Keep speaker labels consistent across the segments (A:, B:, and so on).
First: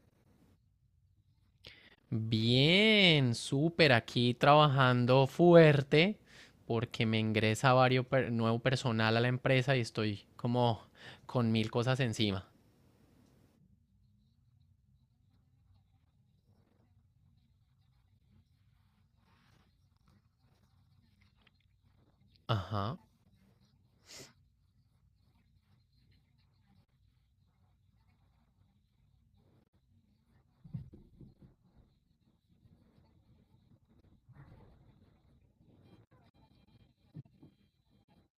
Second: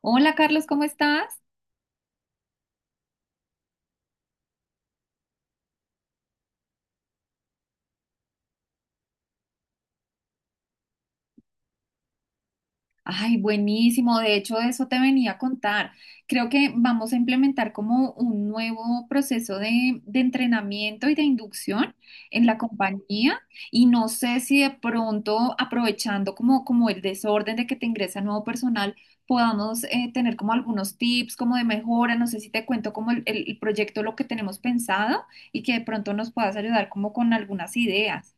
A: Hola Carlos, ¿cómo estás?
B: Bien, súper, aquí trabajando fuerte porque me ingresa nuevo personal a la empresa y estoy como con mil cosas encima.
A: Ay, buenísimo. De hecho, eso te venía a contar. Creo que vamos a implementar como un nuevo proceso de entrenamiento y de inducción en la
B: Ajá.
A: compañía y no sé si de pronto aprovechando como el desorden de que te ingresa nuevo personal, podamos tener como algunos tips como de mejora. No sé si te cuento como el proyecto, lo que tenemos pensado y que de pronto nos puedas ayudar como con algunas ideas.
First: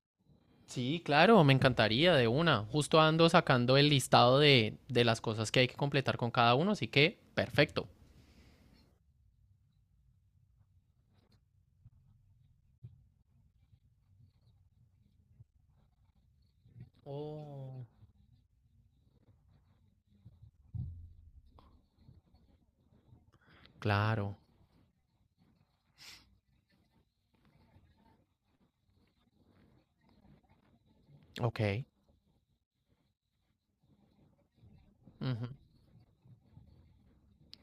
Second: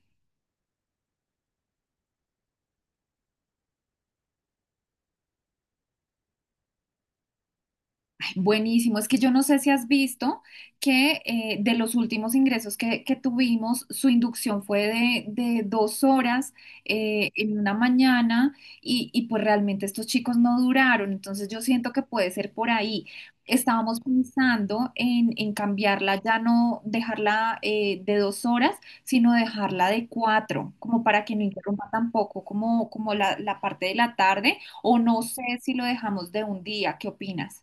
B: Sí, claro, me encantaría de una. Justo ando sacando el listado de las cosas que hay que completar con cada uno, así que perfecto.
A: Buenísimo, es que yo no sé si has visto que de los últimos ingresos que tuvimos, su inducción fue de 2 horas en una
B: Oh.
A: mañana y pues realmente estos chicos no duraron, entonces yo siento que puede ser por ahí. Estábamos
B: Claro,
A: pensando en cambiarla, ya no dejarla de 2 horas, sino dejarla de cuatro, como para que no
B: ok.
A: interrumpa tampoco como la parte de la tarde, o no sé
B: Ujú.
A: si lo dejamos de un día, ¿qué opinas?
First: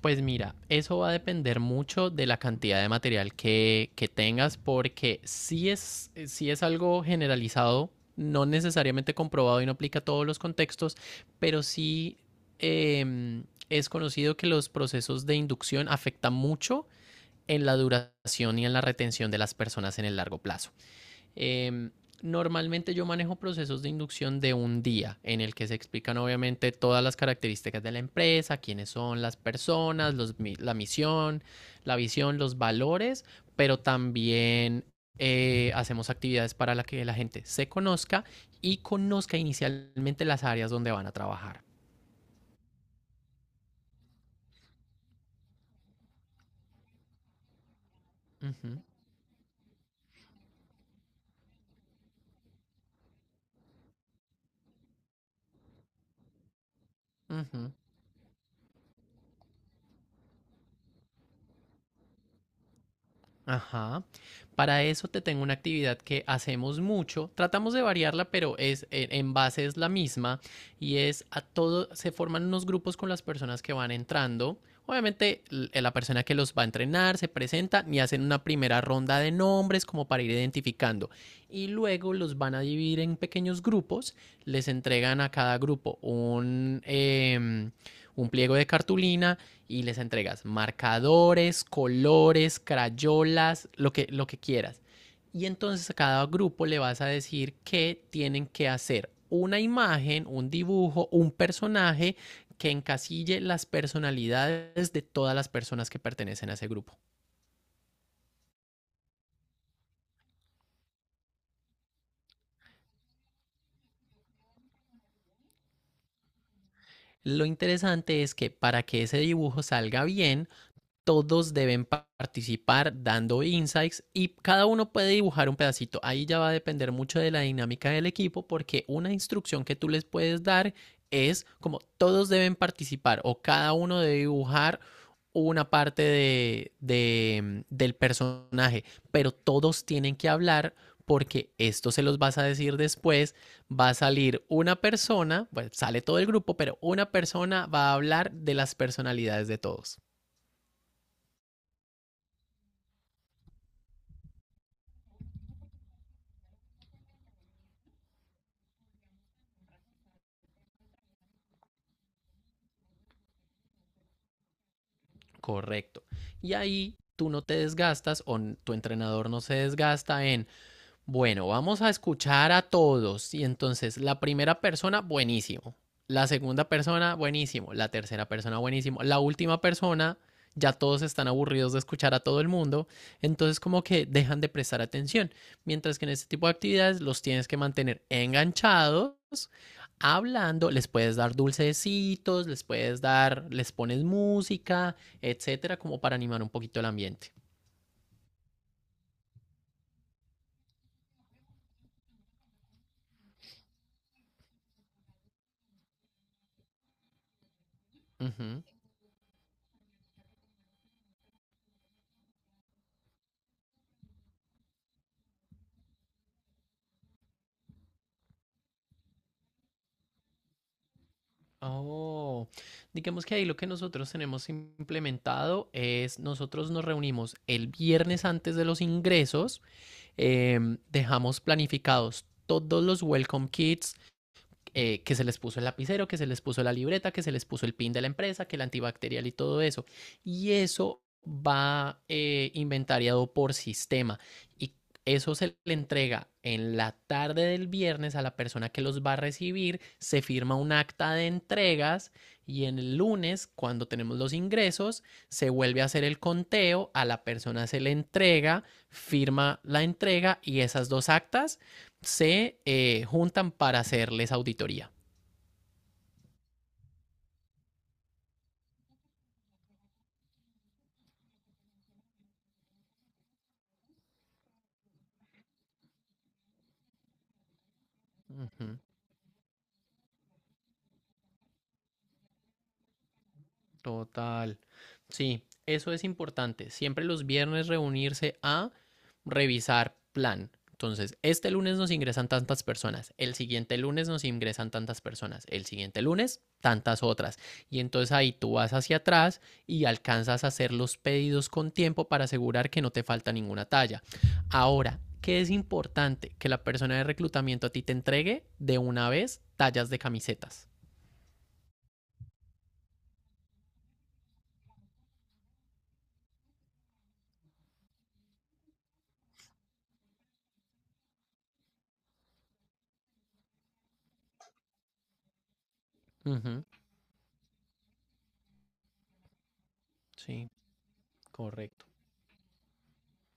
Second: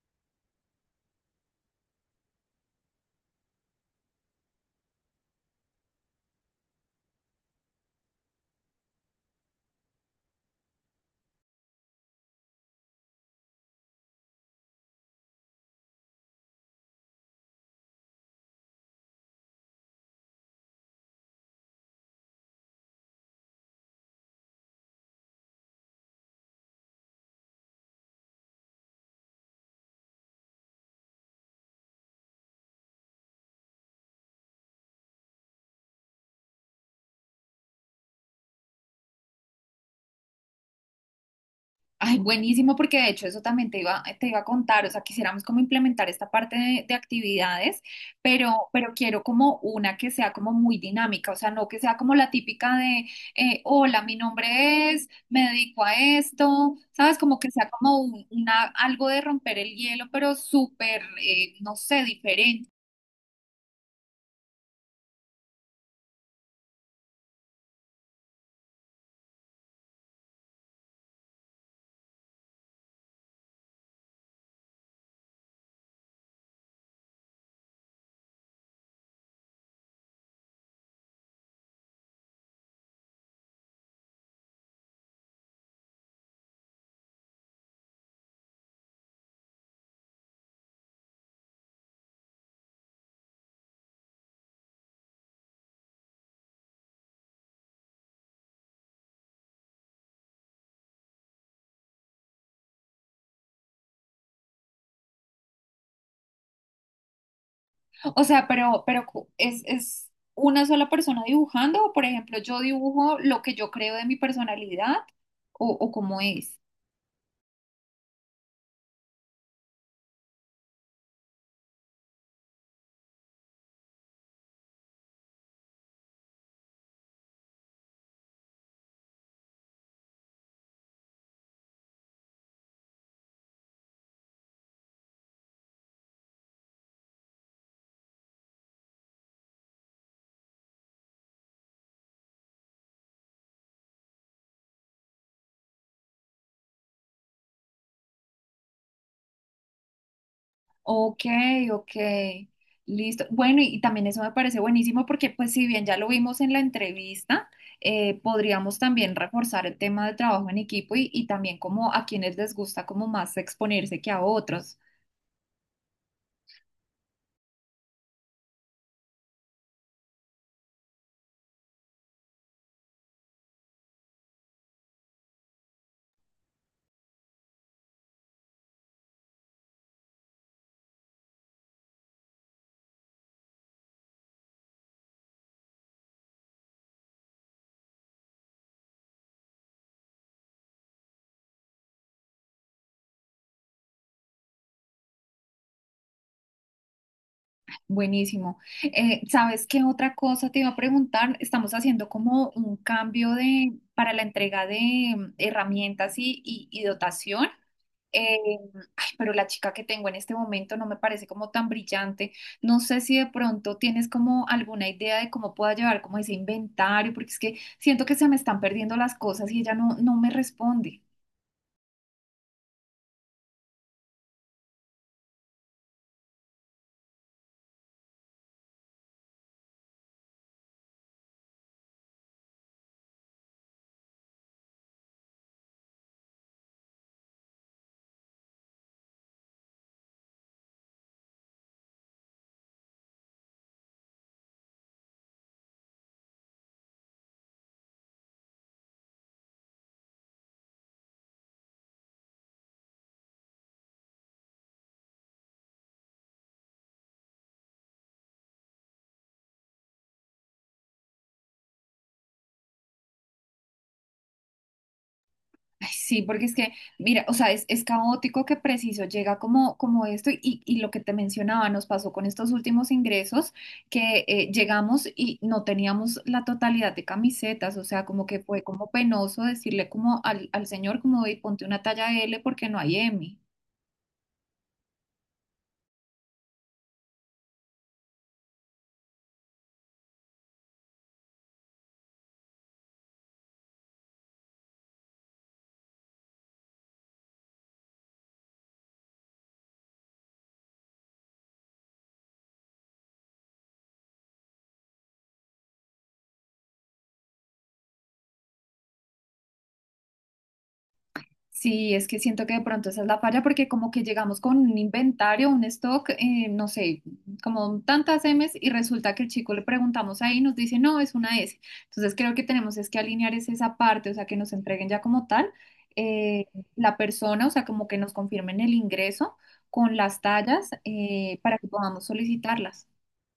B: Pues mira, eso va a depender mucho de la cantidad de material que tengas, porque si es algo generalizado, no necesariamente comprobado y no aplica a todos los contextos, pero sí eh, es conocido que los procesos de inducción afectan mucho en la duración y en la retención de las personas en el largo plazo. Eh, Normalmente yo manejo procesos de inducción de un día en el que se explican obviamente todas las características de la empresa, quiénes son las personas, los, la misión, la visión, los valores, pero también hacemos actividades para la que la gente se conozca y conozca inicialmente las áreas donde van a trabajar.
A: Ay, buenísimo, porque de hecho eso también te iba a contar, o sea, quisiéramos como implementar esta parte de actividades,
B: Uh -huh,
A: pero quiero como una que sea como muy dinámica, o sea, no que sea como la típica de, hola, mi nombre es, me dedico a esto, ¿sabes? Como
B: uh
A: que sea
B: -huh.
A: como algo de romper el hielo, pero súper, no sé, diferente.
B: Ajá. Para eso te tengo una actividad que hacemos mucho. Tratamos de variarla, pero es en base es la misma y es a todo se forman unos grupos con las personas que van entrando. Obviamente la persona que los va a entrenar se presenta y hacen una primera ronda de nombres como para ir identificando y luego los van a dividir en pequeños grupos. Les entregan a cada grupo un pliego de cartulina y les entregas marcadores, colores, crayolas, lo que quieras. Y entonces a cada grupo le vas a decir que tienen que hacer una imagen, un dibujo, un personaje que encasille las personalidades de todas las personas que pertenecen a ese grupo.
A: O sea, pero es una sola persona dibujando, o por ejemplo, yo dibujo lo que yo creo de mi personalidad, o cómo es.
B: Lo interesante es que para que ese dibujo salga bien, todos deben participar dando insights y cada uno puede dibujar un pedacito. Ahí ya va a depender mucho de la dinámica del equipo porque una instrucción que tú les puedes dar es como todos deben participar o cada uno debe dibujar una parte del personaje, pero todos tienen que hablar porque esto se los vas a decir después, va a salir una persona, bueno, sale todo el grupo, pero una persona va a hablar de las personalidades de todos.
A: Ok, ok, listo. Bueno, y también eso me parece buenísimo porque pues si bien ya lo vimos en la entrevista, podríamos también reforzar el tema del trabajo en equipo y también como a quienes les gusta como más exponerse que a otros.
B: Correcto. Y ahí tú no te desgastas o tu entrenador no se desgasta en bueno, vamos a escuchar a todos. Y entonces, la primera persona, buenísimo. La segunda persona, buenísimo. La tercera persona, buenísimo. La última persona, ya todos están aburridos de escuchar a todo el mundo. Entonces, como que dejan de prestar atención. Mientras que en este tipo de actividades los tienes que mantener enganchados, hablando. Les puedes dar dulcecitos, les puedes dar, les pones música, etcétera, como para animar un poquito el ambiente.
A: Buenísimo. ¿ ¿Sabes qué otra cosa te iba a preguntar? Estamos haciendo como un cambio de, para la entrega de herramientas y dotación. eh,
B: Ujú.
A: Ay, pero la chica que tengo en este momento no me parece como tan brillante. No sé si de pronto tienes como alguna idea de cómo pueda llevar como ese inventario, porque es que siento que se me están perdiendo las cosas y ella no me responde.
B: Oh, digamos que ahí lo que nosotros tenemos implementado es nosotros nos reunimos el viernes antes de los ingresos, dejamos planificados todos los welcome kits, que se les puso el lapicero, que se les puso la libreta, que se les puso el pin de la empresa, que el antibacterial y todo eso. Y eso va inventariado por sistema y eso se le entrega en la tarde del viernes a la persona que los va a recibir, se firma un acta de entregas y en el lunes, cuando tenemos los ingresos, se vuelve a hacer el conteo, a la persona se le entrega, firma la entrega y esas dos actas se juntan para hacerles auditoría.
A: Ay, sí, porque es que, mira, o sea, es caótico que preciso llega como esto y lo que te mencionaba nos pasó con estos últimos ingresos que llegamos y no teníamos la totalidad de camisetas, o sea, como que fue
B: Ujú.
A: como penoso decirle como al señor como, "Ey, ponte una talla L porque no hay M".
B: Total. Sí, eso es importante. Siempre los viernes reunirse a revisar plan. Entonces, este lunes nos ingresan tantas personas, el siguiente lunes nos ingresan tantas personas, el siguiente lunes tantas otras. Y entonces ahí tú vas hacia atrás y alcanzas a hacer los pedidos con tiempo para asegurar que no te falta ninguna talla. Ahora, ¿qué es importante? Que la persona de reclutamiento a ti te entregue de una vez tallas de camisetas.
A: Sí, es que siento que de pronto esa es la falla porque como que llegamos con un inventario, un stock, no sé, como tantas M's y resulta que el chico le preguntamos ahí y nos dice, no, es una S. Entonces creo que tenemos es que alinear es esa parte, o sea, que nos entreguen ya como tal eh,
B: Ujú,
A: la persona, o sea, como que nos confirmen el ingreso con las
B: sí,
A: tallas para que
B: correcto.
A: podamos solicitarlas.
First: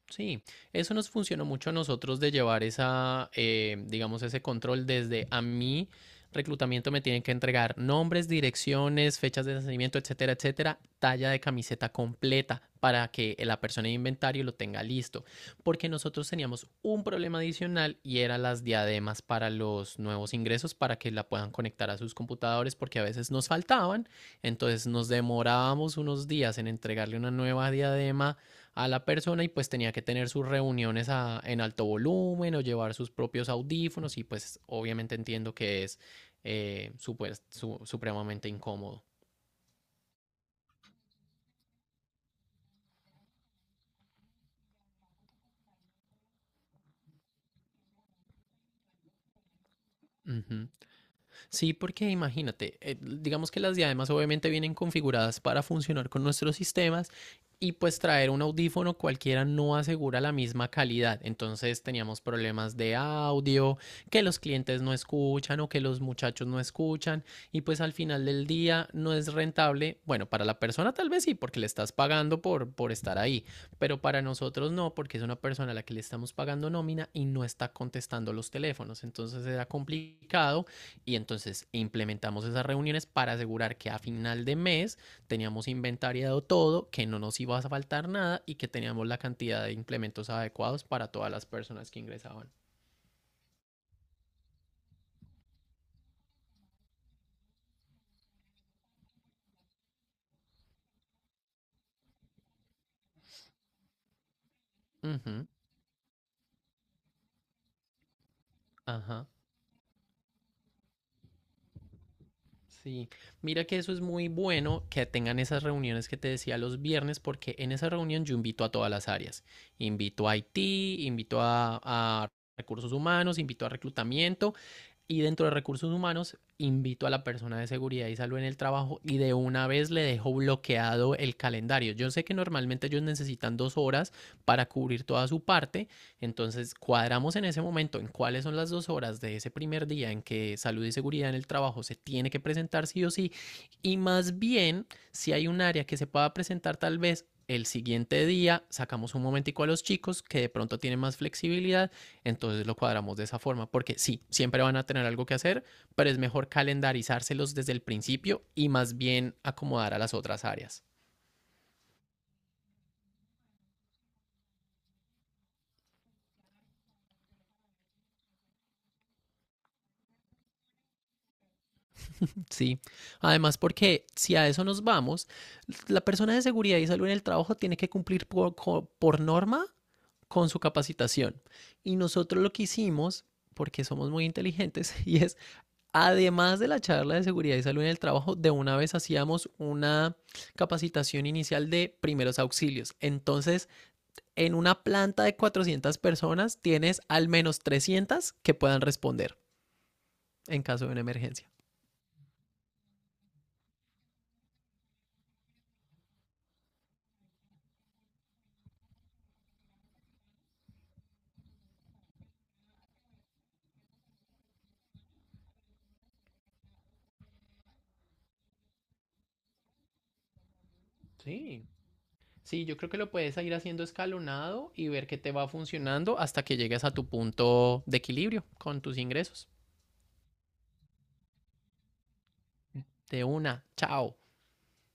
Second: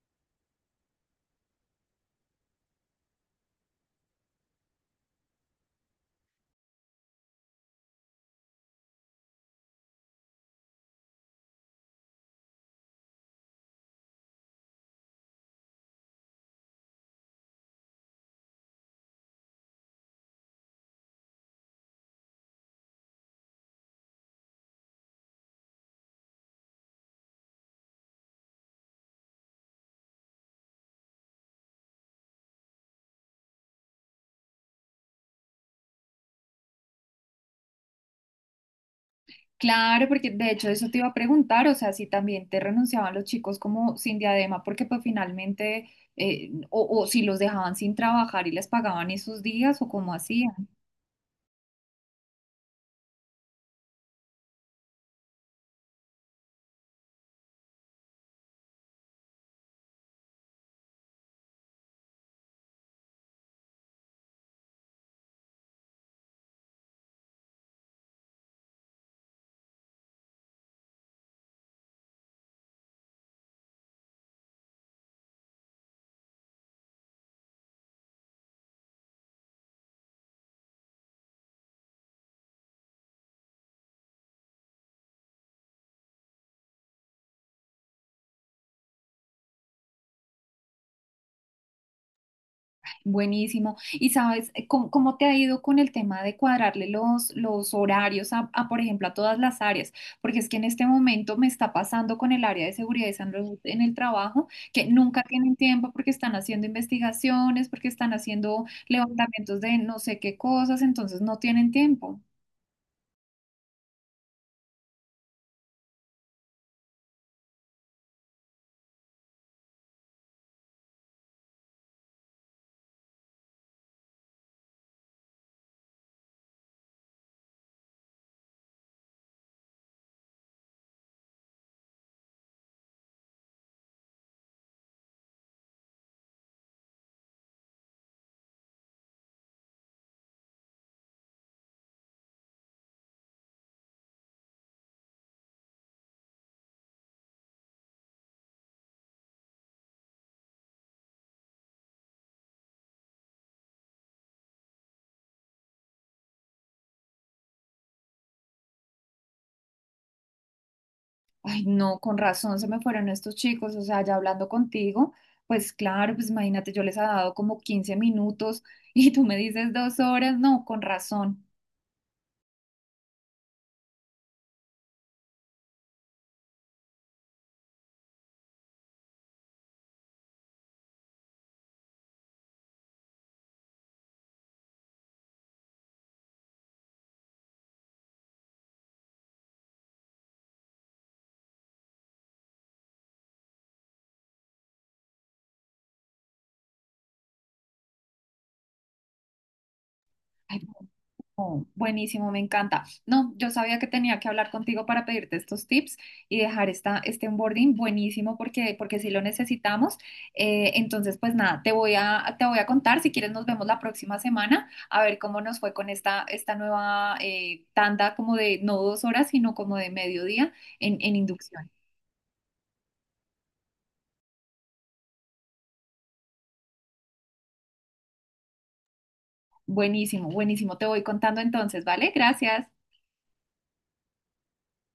B: Sí, eso nos funcionó mucho a nosotros de llevar digamos, ese control desde a mí. Reclutamiento me tienen que entregar nombres, direcciones, fechas de nacimiento, etcétera, etcétera, talla de camiseta completa para que la persona de inventario lo tenga listo. Porque nosotros teníamos un problema adicional y era las diademas para los nuevos ingresos para que la puedan conectar a sus computadores porque a veces nos faltaban. Entonces nos demorábamos unos días en entregarle una nueva diadema a la persona y pues tenía que tener sus reuniones en alto volumen o llevar sus propios audífonos y pues obviamente entiendo que es supremamente incómodo.
A: Claro, porque de hecho eso te iba a preguntar, o sea, si también te renunciaban los chicos como sin diadema, porque pues finalmente, o si los dejaban sin trabajar y les pagaban esos días, o cómo hacían.
B: Ujú. Sí, porque imagínate, digamos que las diademas obviamente vienen configuradas para funcionar con nuestros sistemas y pues traer un audífono cualquiera no asegura la misma calidad. Entonces teníamos problemas de audio, que los clientes no escuchan o que los muchachos no escuchan y pues al final del día no es rentable. Bueno, para la persona tal vez sí, porque le estás pagando por estar ahí, pero para nosotros no, porque es una persona a la que le estamos pagando nómina y no está contestando los teléfonos. Entonces era complicado y entonces implementamos esas reuniones para asegurar que a final de mes teníamos inventariado todo, que no nos iba a faltar nada y que teníamos la cantidad de implementos adecuados para todas las personas que ingresaban.
A: Buenísimo. ¿Y sabes cómo, cómo te ha ido con el tema de cuadrarle los horarios por ejemplo, a todas las áreas? Porque es que en este momento me está pasando con el área de seguridad y salud en el trabajo, que nunca
B: Ujú,
A: tienen tiempo porque están haciendo investigaciones, porque están haciendo
B: ajá.
A: levantamientos de no sé qué cosas, entonces no tienen tiempo.
B: Sí, mira que eso es muy bueno que tengan esas reuniones que te decía los viernes, porque en esa reunión yo invito a todas las áreas. Invito a IT, invito a recursos humanos, invito a reclutamiento y dentro de recursos humanos invito a la persona de seguridad y salud en el trabajo y de una vez le dejo bloqueado el calendario. Yo sé que normalmente ellos necesitan 2 horas para cubrir toda su parte, entonces cuadramos en ese momento en cuáles son las 2 horas de ese primer día en que salud y seguridad en el trabajo se tiene que presentar sí o sí y más bien si hay un área que se pueda presentar tal vez el siguiente día sacamos un momentico a los chicos que de pronto tienen más flexibilidad entonces lo cuadramos de esa forma, porque sí, siempre van a tener algo que hacer, pero es mejor calendarizárselos desde el principio y más bien acomodar a las otras áreas.
A: Ay, no, con razón se me fueron estos chicos, o sea, ya hablando contigo, pues claro, pues imagínate, yo les he dado como 15 minutos y tú me dices 2 horas, no, con razón.
B: Sí, además porque si a eso nos vamos, la persona de seguridad y salud en el trabajo tiene que cumplir por norma con su capacitación. Y nosotros lo que hicimos, porque somos muy inteligentes, y es, además de la charla de seguridad y salud en el trabajo, de una vez hacíamos una capacitación inicial de primeros auxilios. Entonces, en una planta de 400 personas tienes al menos 300 que puedan responder
A: Ay,
B: en caso de una emergencia.
A: oh, buenísimo, me encanta. No, yo sabía que tenía que hablar contigo para pedirte estos tips y dejar este onboarding buenísimo porque, porque sí lo necesitamos. Entonces, pues nada, te voy a contar. Si quieres, nos vemos la próxima semana a ver cómo nos fue con esta nueva tanda como de no 2 horas, sino como de mediodía en
B: Sí.
A: inducción.
B: Sí, yo creo que lo puedes ir haciendo escalonado y ver qué te va funcionando hasta que llegues a tu punto de equilibrio con tus ingresos.
A: Buenísimo, buenísimo. Te voy contando entonces, ¿vale? Gracias.
B: De una, chao.